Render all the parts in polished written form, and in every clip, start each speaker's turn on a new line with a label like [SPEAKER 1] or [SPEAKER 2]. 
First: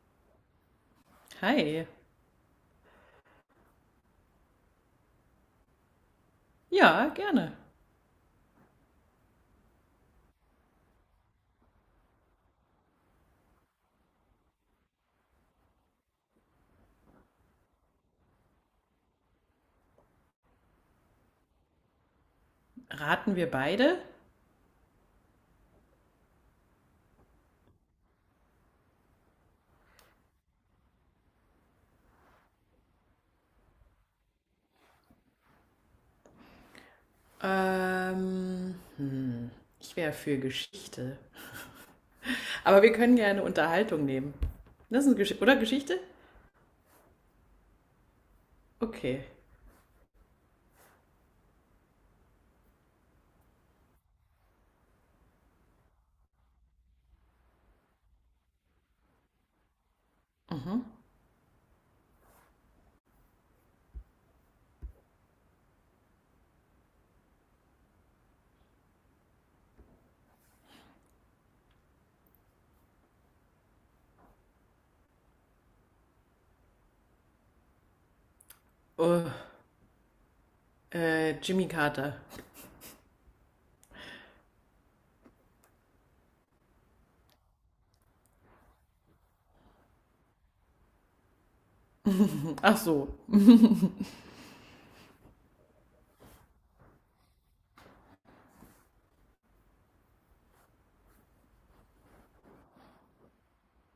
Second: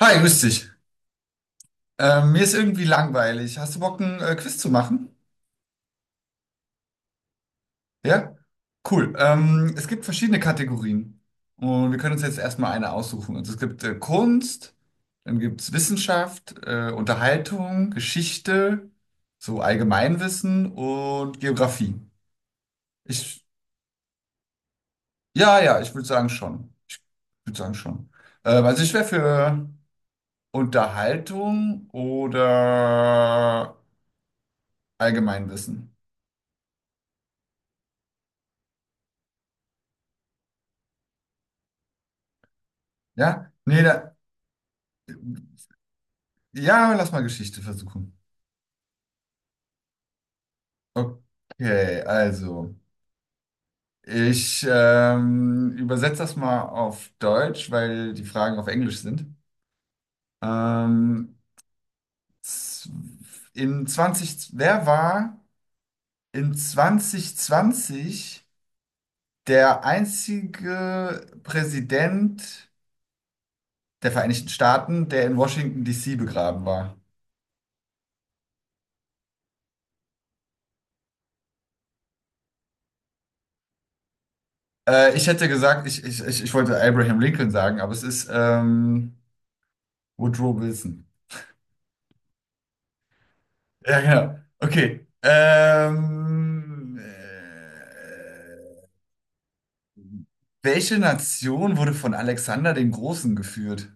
[SPEAKER 1] Hi, grüß dich.
[SPEAKER 2] Hi.
[SPEAKER 1] Mir ist irgendwie langweilig. Hast du Bock, ein Quiz zu machen?
[SPEAKER 2] Ja, gerne.
[SPEAKER 1] Ja? Cool. Es gibt verschiedene Kategorien. Und wir können uns jetzt erstmal eine aussuchen. Also es gibt Kunst, dann gibt es Wissenschaft, Unterhaltung, Geschichte, so Allgemeinwissen und Geografie.
[SPEAKER 2] Raten
[SPEAKER 1] Ich,
[SPEAKER 2] wir beide?
[SPEAKER 1] ja, ja, ich würde sagen schon. Ich würde sagen schon. Also ich wäre für Unterhaltung oder Allgemeinwissen.
[SPEAKER 2] Ähm, hm, Ich wäre für Geschichte. Aber wir können gerne
[SPEAKER 1] Ja? Nee,
[SPEAKER 2] Unterhaltung
[SPEAKER 1] da.
[SPEAKER 2] nehmen. Das ist eine Geschichte, oder Geschichte?
[SPEAKER 1] Ja, lass mal Geschichte versuchen.
[SPEAKER 2] Okay.
[SPEAKER 1] Okay, also. Ich übersetze das mal auf Deutsch, weil die Fragen auf Englisch sind.
[SPEAKER 2] Mhm.
[SPEAKER 1] Ähm, z- in 20, Wer war in 2020 der einzige Präsident der Vereinigten Staaten, der in Washington, D.C. begraben war?
[SPEAKER 2] Oh, Jimmy Carter.
[SPEAKER 1] Ich hätte gesagt, ich wollte Abraham Lincoln sagen, aber es ist Woodrow Wilson.
[SPEAKER 2] Ach so.
[SPEAKER 1] Ja, genau. Okay. Welche Nation wurde von Alexander dem Großen geführt?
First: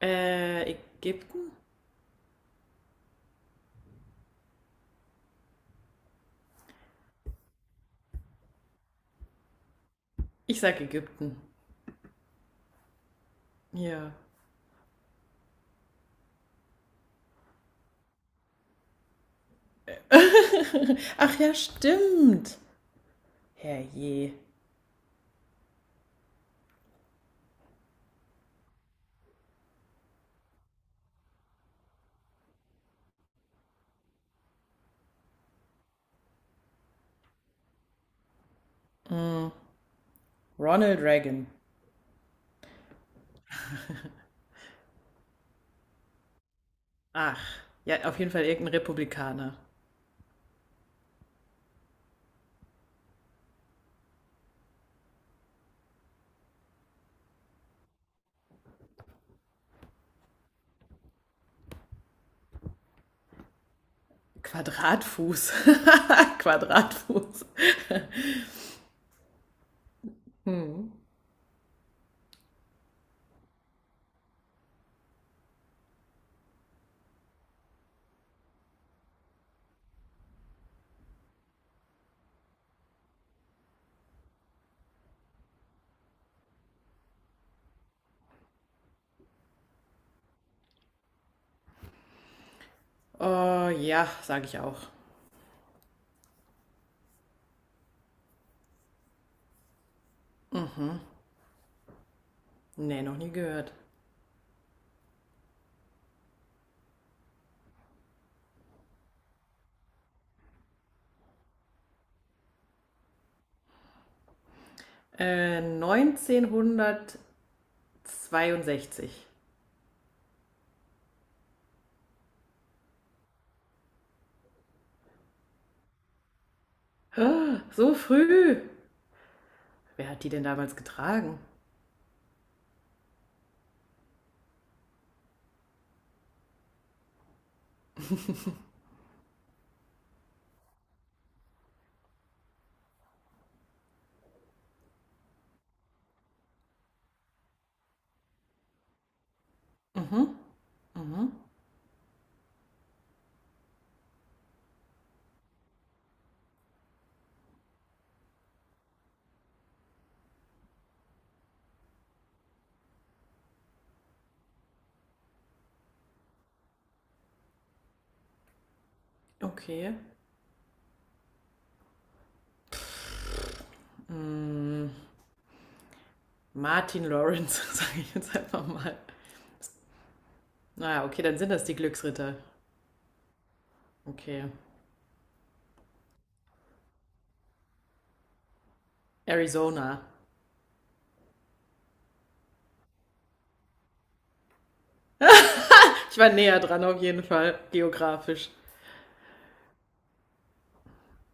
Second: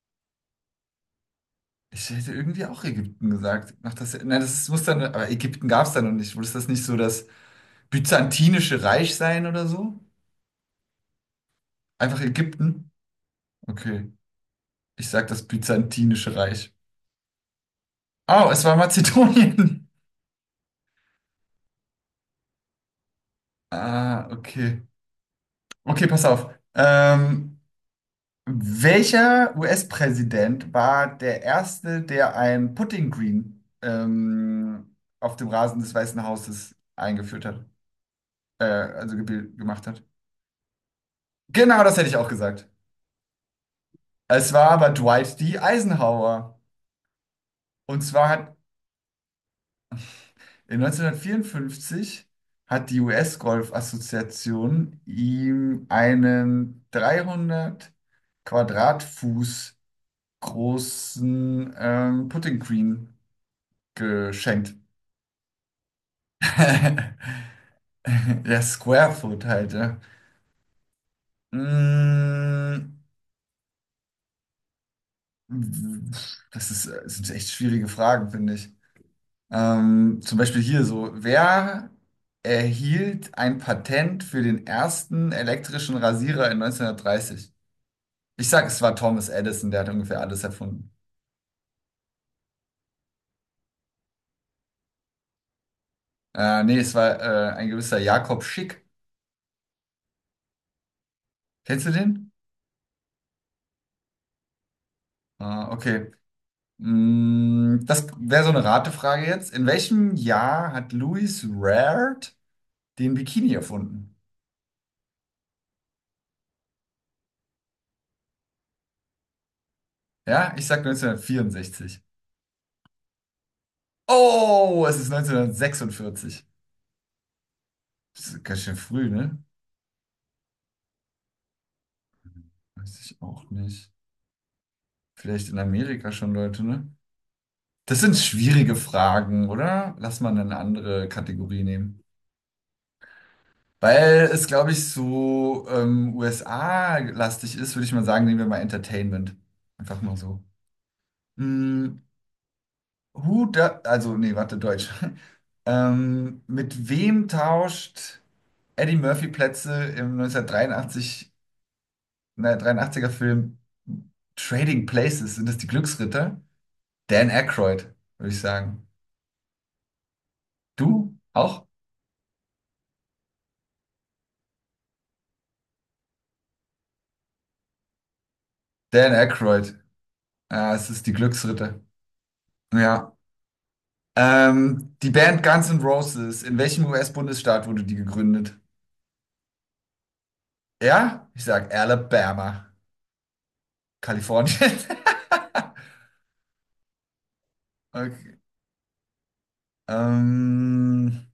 [SPEAKER 2] Ägypten?
[SPEAKER 1] Ich hätte irgendwie auch Ägypten gesagt. Ach, das, nein, das muss dann, aber Ägypten gab es da noch nicht. Muss das nicht so das Byzantinische Reich sein oder so?
[SPEAKER 2] Ich sag Ägypten.
[SPEAKER 1] Einfach Ägypten? Okay.
[SPEAKER 2] Ja.
[SPEAKER 1] Ich sag das Byzantinische Reich. Oh, es war Mazedonien.
[SPEAKER 2] Ach ja, stimmt.
[SPEAKER 1] Ah,
[SPEAKER 2] Herrje.
[SPEAKER 1] okay. Okay, pass auf. Ähm, Welcher US-Präsident war der erste, der ein Putting Green auf dem Rasen des Weißen Hauses eingeführt hat, also gemacht hat?
[SPEAKER 2] Ronald Reagan.
[SPEAKER 1] Genau, das hätte ich auch gesagt. Es war aber Dwight D. Eisenhower.
[SPEAKER 2] Ach,
[SPEAKER 1] Und
[SPEAKER 2] ja, auf
[SPEAKER 1] zwar
[SPEAKER 2] jeden Fall
[SPEAKER 1] hat
[SPEAKER 2] irgendein Republikaner.
[SPEAKER 1] in 1954 hat die US-Golf-Assoziation ihm einen 300 Quadratfuß großen Putting Green geschenkt.
[SPEAKER 2] Quadratfuß. Quadratfuß.
[SPEAKER 1] Ja, Square Foot halt, ja.
[SPEAKER 2] Hm.
[SPEAKER 1] Mm, Das ist, das sind echt schwierige Fragen, finde ich. Zum Beispiel hier so, wer erhielt ein Patent für den ersten elektrischen Rasierer in 1930? Ich sag, es war Thomas Edison, der hat ungefähr alles erfunden.
[SPEAKER 2] Oh ja, sage ich auch.
[SPEAKER 1] Nee, es war ein gewisser Jakob Schick. Kennst du den?
[SPEAKER 2] Nee, noch nie gehört.
[SPEAKER 1] Ah, okay. Das wäre so eine Ratefrage jetzt. In welchem Jahr hat Louis Rared den Bikini erfunden?
[SPEAKER 2] 1962.
[SPEAKER 1] Ja, ich sag 1964. Oh, es ist 1946.
[SPEAKER 2] Ah, so
[SPEAKER 1] Das ist ganz
[SPEAKER 2] früh.
[SPEAKER 1] schön früh, ne?
[SPEAKER 2] Wer hat die denn damals getragen?
[SPEAKER 1] Weiß ich auch nicht. Vielleicht in Amerika schon Leute, ne? Das sind schwierige Fragen, oder? Lass mal eine andere Kategorie nehmen. Weil es, glaube ich, so USA-lastig ist, würde ich mal sagen, nehmen wir mal Entertainment. Einfach mal
[SPEAKER 2] Mhm.
[SPEAKER 1] so.
[SPEAKER 2] Mhm.
[SPEAKER 1] Mm, Who da, also, nee, warte, Deutsch. Mit wem tauscht Eddie Murphy Plätze im 1983, ne, 83er Film Trading Places, sind das die Glücksritter? Dan Aykroyd, würde ich sagen.
[SPEAKER 2] Okay.
[SPEAKER 1] Du auch?
[SPEAKER 2] Martin Lawrence, sage ich jetzt einfach mal.
[SPEAKER 1] Dan Aykroyd. Ah, es
[SPEAKER 2] Naja,
[SPEAKER 1] ist die
[SPEAKER 2] okay, dann sind das die
[SPEAKER 1] Glücksritter.
[SPEAKER 2] Glücksritter.
[SPEAKER 1] Ja.
[SPEAKER 2] Okay.
[SPEAKER 1] Die Band Guns N' Roses, in welchem US-Bundesstaat wurde die gegründet?
[SPEAKER 2] Arizona.
[SPEAKER 1] Ja, ich sag Alabama, Kalifornien.
[SPEAKER 2] Ich war näher dran auf jeden Fall,
[SPEAKER 1] Okay.
[SPEAKER 2] geografisch.
[SPEAKER 1] Ähm,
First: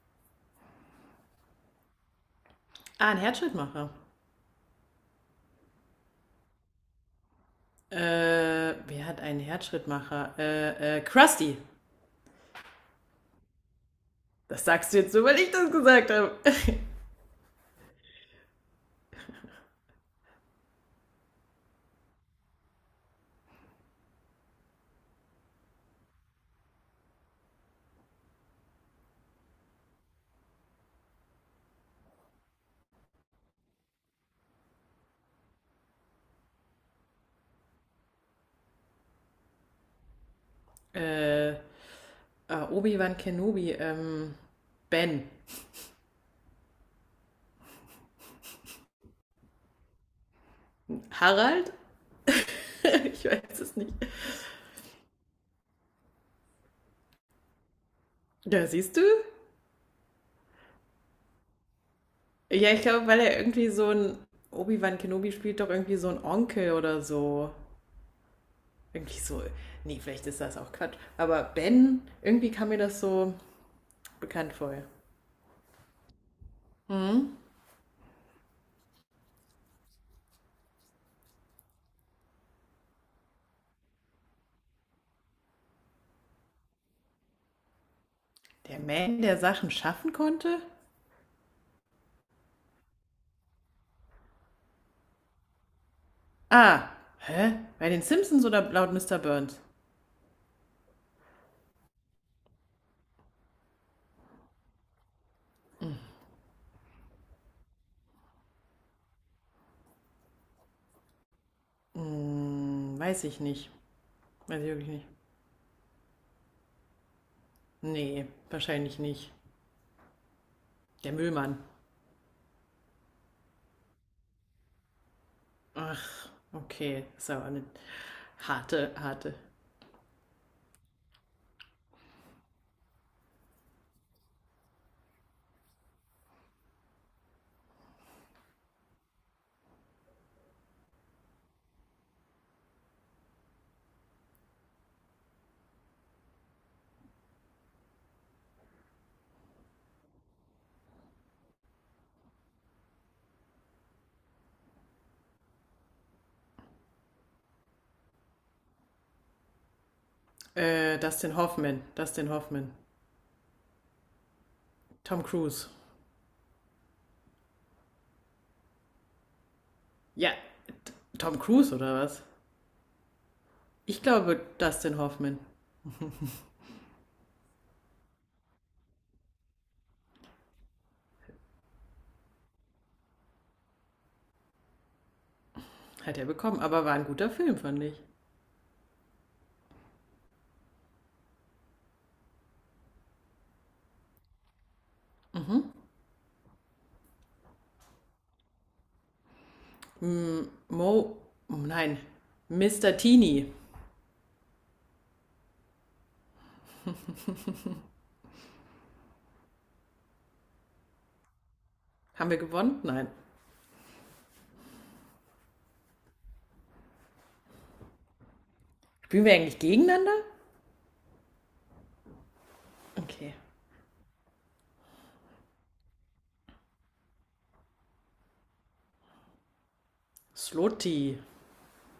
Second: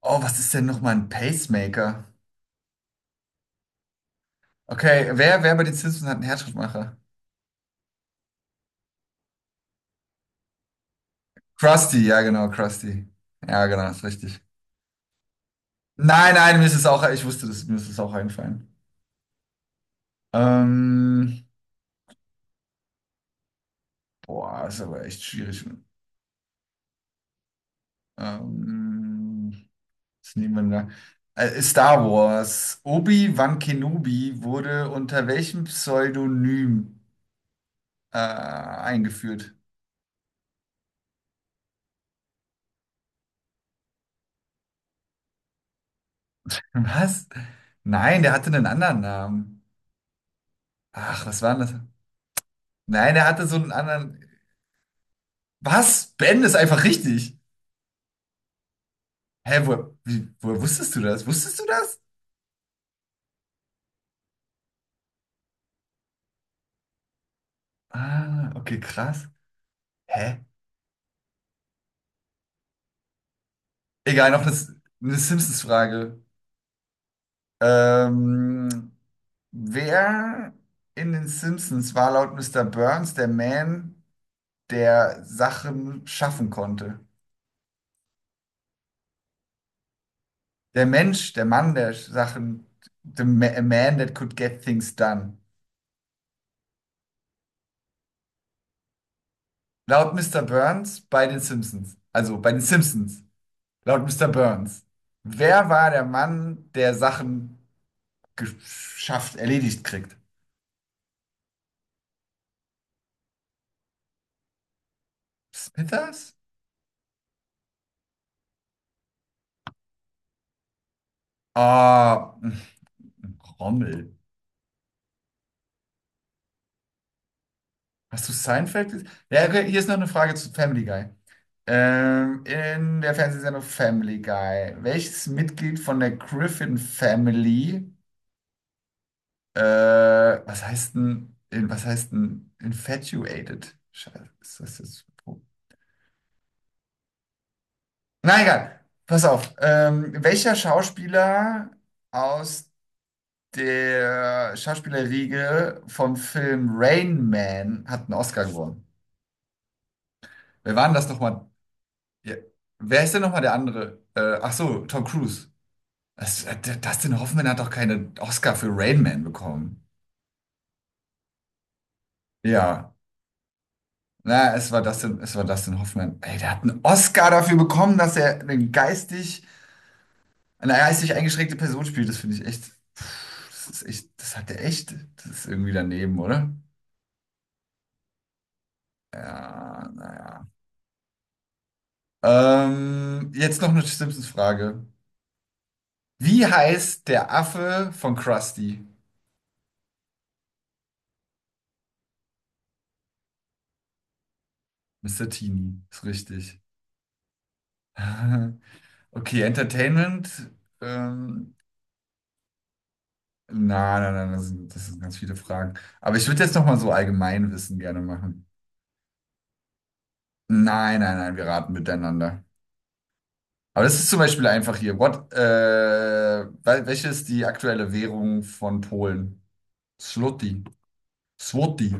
[SPEAKER 1] oh, was ist denn nochmal ein Pacemaker?
[SPEAKER 2] Ah, ein Herzschrittmacher.
[SPEAKER 1] Okay, wer bei den Simpsons hat einen Herzschrittmacher?
[SPEAKER 2] Wer hat einen Herzschrittmacher? Krusty.
[SPEAKER 1] Krusty. Ja, genau, ist richtig.
[SPEAKER 2] Das sagst du jetzt so, weil ich das gesagt
[SPEAKER 1] Nein,
[SPEAKER 2] habe.
[SPEAKER 1] nein, mir ist es auch, ich wusste das, mir ist es auch eingefallen. Ähm, Boah, ist aber echt schwierig. Ähm, Was nehmen wir denn da? Star Wars. Obi-Wan Kenobi wurde unter welchem Pseudonym eingeführt?
[SPEAKER 2] äh, Obi-Wan Kenobi, Ben.
[SPEAKER 1] Was? Nein, der hatte einen anderen Namen. Ach, was war denn
[SPEAKER 2] Harald?
[SPEAKER 1] das? Nein,
[SPEAKER 2] Ich
[SPEAKER 1] der hatte so
[SPEAKER 2] weiß
[SPEAKER 1] einen
[SPEAKER 2] es nicht.
[SPEAKER 1] anderen. Was? Ben ist einfach richtig.
[SPEAKER 2] Ja, siehst du?
[SPEAKER 1] Hä, wo, wie, woher wusstest du das? Wusstest du das?
[SPEAKER 2] Ja, ich glaube, weil er irgendwie so ein. Obi-Wan Kenobi spielt doch irgendwie so ein Onkel oder so.
[SPEAKER 1] Ah, okay,
[SPEAKER 2] Irgendwie
[SPEAKER 1] krass.
[SPEAKER 2] so. Nee, vielleicht ist
[SPEAKER 1] Hä?
[SPEAKER 2] das auch Quatsch. Aber Ben, irgendwie kam mir das so
[SPEAKER 1] Egal, noch
[SPEAKER 2] bekannt
[SPEAKER 1] das,
[SPEAKER 2] vor.
[SPEAKER 1] eine Simpsons-Frage. Ähm, Wer in den Simpsons war laut Mr. Burns der Man, der Sachen schaffen konnte?
[SPEAKER 2] Der Man, der Sachen schaffen konnte?
[SPEAKER 1] Der Mensch, der Mann, der Sachen, a man that could get things done.
[SPEAKER 2] Ah, hä? Bei den Simpsons oder laut Mr. Burns?
[SPEAKER 1] Laut Mr. Burns bei den Simpsons. Also bei den Simpsons. Laut Mr. Burns. Wer war der Mann, der Sachen geschafft, erledigt kriegt?
[SPEAKER 2] Hm, weiß ich nicht. Weiß ich wirklich nicht.
[SPEAKER 1] Smithers?
[SPEAKER 2] Nee, wahrscheinlich nicht. Der Müllmann.
[SPEAKER 1] Ah, Rommel.
[SPEAKER 2] Ach, okay. Ist aber eine
[SPEAKER 1] Hast du Seinfeld
[SPEAKER 2] harte,
[SPEAKER 1] gesehen?
[SPEAKER 2] harte.
[SPEAKER 1] Ja, okay, hier ist noch eine Frage zu Family Guy. In der Fernsehsendung Family Guy, welches Mitglied von der Griffin Family, was heißt denn, was heißt denn infatuated? Scheiße, ist das jetzt so? Na egal, pass auf. Welcher Schauspieler aus der Schauspielerriege vom Film Rain Man hat einen Oscar gewonnen? Wer war denn das
[SPEAKER 2] Dustin
[SPEAKER 1] nochmal?
[SPEAKER 2] Hoffman. Dustin
[SPEAKER 1] Ja.
[SPEAKER 2] Hoffman.
[SPEAKER 1] Wer ist denn nochmal der andere? Ach so, Tom
[SPEAKER 2] Tom
[SPEAKER 1] Cruise.
[SPEAKER 2] Cruise.
[SPEAKER 1] Dustin Hoffman hat doch keinen Oscar für Rain Man bekommen.
[SPEAKER 2] Ja, T- Tom Cruise oder was?
[SPEAKER 1] Ja,
[SPEAKER 2] Ich glaube,
[SPEAKER 1] na,
[SPEAKER 2] Dustin
[SPEAKER 1] Es
[SPEAKER 2] Hoffman
[SPEAKER 1] war Dustin Hoffman. Ey, der hat einen Oscar dafür bekommen, dass er eine geistig, eingeschränkte Person spielt. Das finde ich echt, pff, das ist echt, das hat er echt, das ist irgendwie daneben,
[SPEAKER 2] hat er
[SPEAKER 1] oder?
[SPEAKER 2] bekommen, aber war ein guter Film, fand ich.
[SPEAKER 1] Ja, naja. Jetzt noch eine Simpsons-Frage. Wie heißt der Affe von Krusty?
[SPEAKER 2] Mo, oh nein, Mr. Teeny.
[SPEAKER 1] Mr. Teeny, ist richtig. Okay, Entertainment. Ähm,
[SPEAKER 2] Haben wir gewonnen? Nein.
[SPEAKER 1] na, na, na, das sind ganz viele Fragen. Aber ich würde jetzt nochmal so Allgemeinwissen gerne machen.
[SPEAKER 2] Spielen wir eigentlich gegeneinander?
[SPEAKER 1] Nein, nein, nein, wir raten miteinander.
[SPEAKER 2] Okay.
[SPEAKER 1] Aber das ist zum Beispiel einfach hier. Welche ist die aktuelle Währung von Polen? Zloty.
[SPEAKER 2] Slotti.
[SPEAKER 1] Zloty.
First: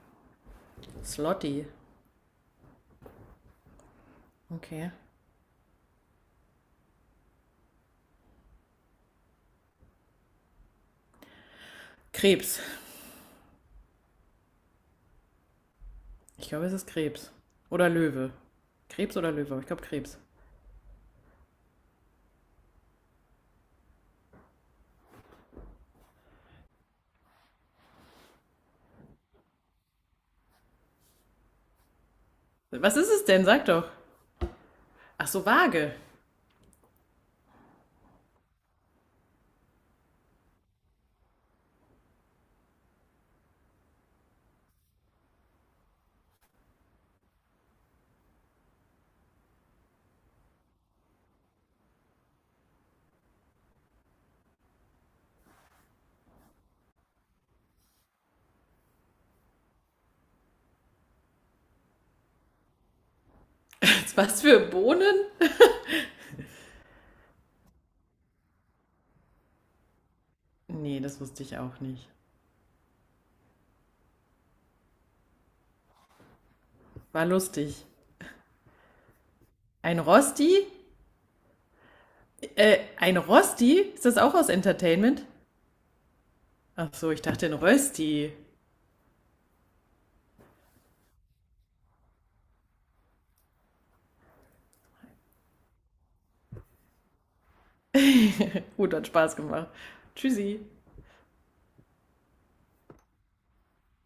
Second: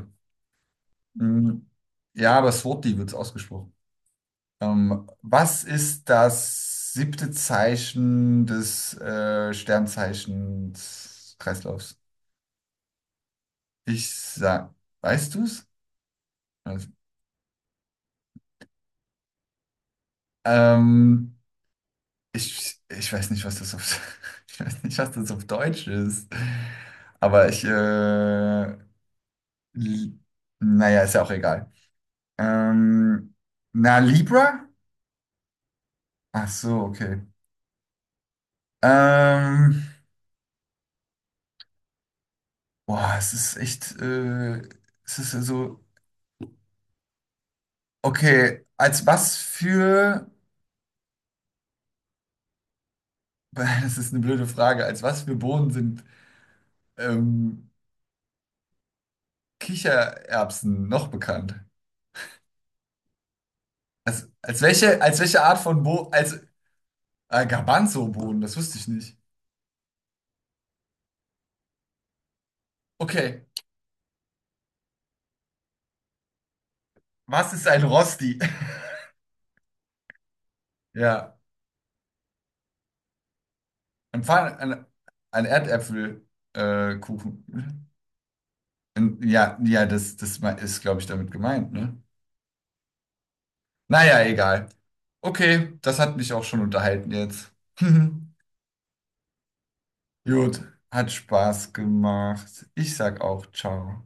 [SPEAKER 2] Slotti.
[SPEAKER 1] Mhm. Ja, aber Zloty wird es ausgesprochen.
[SPEAKER 2] Okay.
[SPEAKER 1] Was ist das siebte Zeichen des Sternzeichens Kreislaufs?
[SPEAKER 2] Krebs.
[SPEAKER 1] Ich sag, weißt du's?
[SPEAKER 2] Ich glaube, es ist
[SPEAKER 1] Also,
[SPEAKER 2] Krebs. Oder Löwe. Krebs oder Löwe, aber ich glaube Krebs.
[SPEAKER 1] ähm, ich weiß nicht, was das auf, ich weiß nicht, was das auf Deutsch ist. Aber ich, li- naja, ist ja auch egal.
[SPEAKER 2] Was ist es
[SPEAKER 1] Ähm,
[SPEAKER 2] denn? Sag doch.
[SPEAKER 1] na, Libra?
[SPEAKER 2] Ach so, Waage.
[SPEAKER 1] Ach so, okay. Ähm, Boah, es ist echt, es ist ja so, okay, als was für, das ist eine blöde Frage, als was für Bohnen sind, ähm, Kichererbsen noch bekannt? Als,
[SPEAKER 2] Was
[SPEAKER 1] als
[SPEAKER 2] für
[SPEAKER 1] welche,
[SPEAKER 2] Bohnen?
[SPEAKER 1] als welche Art von Bo, als Garbanzo-Boden, das wusste ich nicht.
[SPEAKER 2] Nee, das wusste ich auch nicht.
[SPEAKER 1] Okay,
[SPEAKER 2] War
[SPEAKER 1] was ist ein
[SPEAKER 2] lustig.
[SPEAKER 1] Rosti?
[SPEAKER 2] Ein Rosti?
[SPEAKER 1] Ja,
[SPEAKER 2] Ein Rosti? Ist das
[SPEAKER 1] ein,
[SPEAKER 2] auch aus
[SPEAKER 1] Pfann, ein,
[SPEAKER 2] Entertainment?
[SPEAKER 1] ein Erdäpfelkuchen.
[SPEAKER 2] Ach so, ich dachte ein
[SPEAKER 1] Kuchen.
[SPEAKER 2] Rösti.
[SPEAKER 1] Ja, ja, das ist, glaube ich, damit gemeint, ne? Naja, egal. Okay, das hat mich auch schon unterhalten jetzt.
[SPEAKER 2] Gut, hat Spaß gemacht.
[SPEAKER 1] Gut,
[SPEAKER 2] Tschüssi.
[SPEAKER 1] hat Spaß gemacht. Ich sag auch ciao.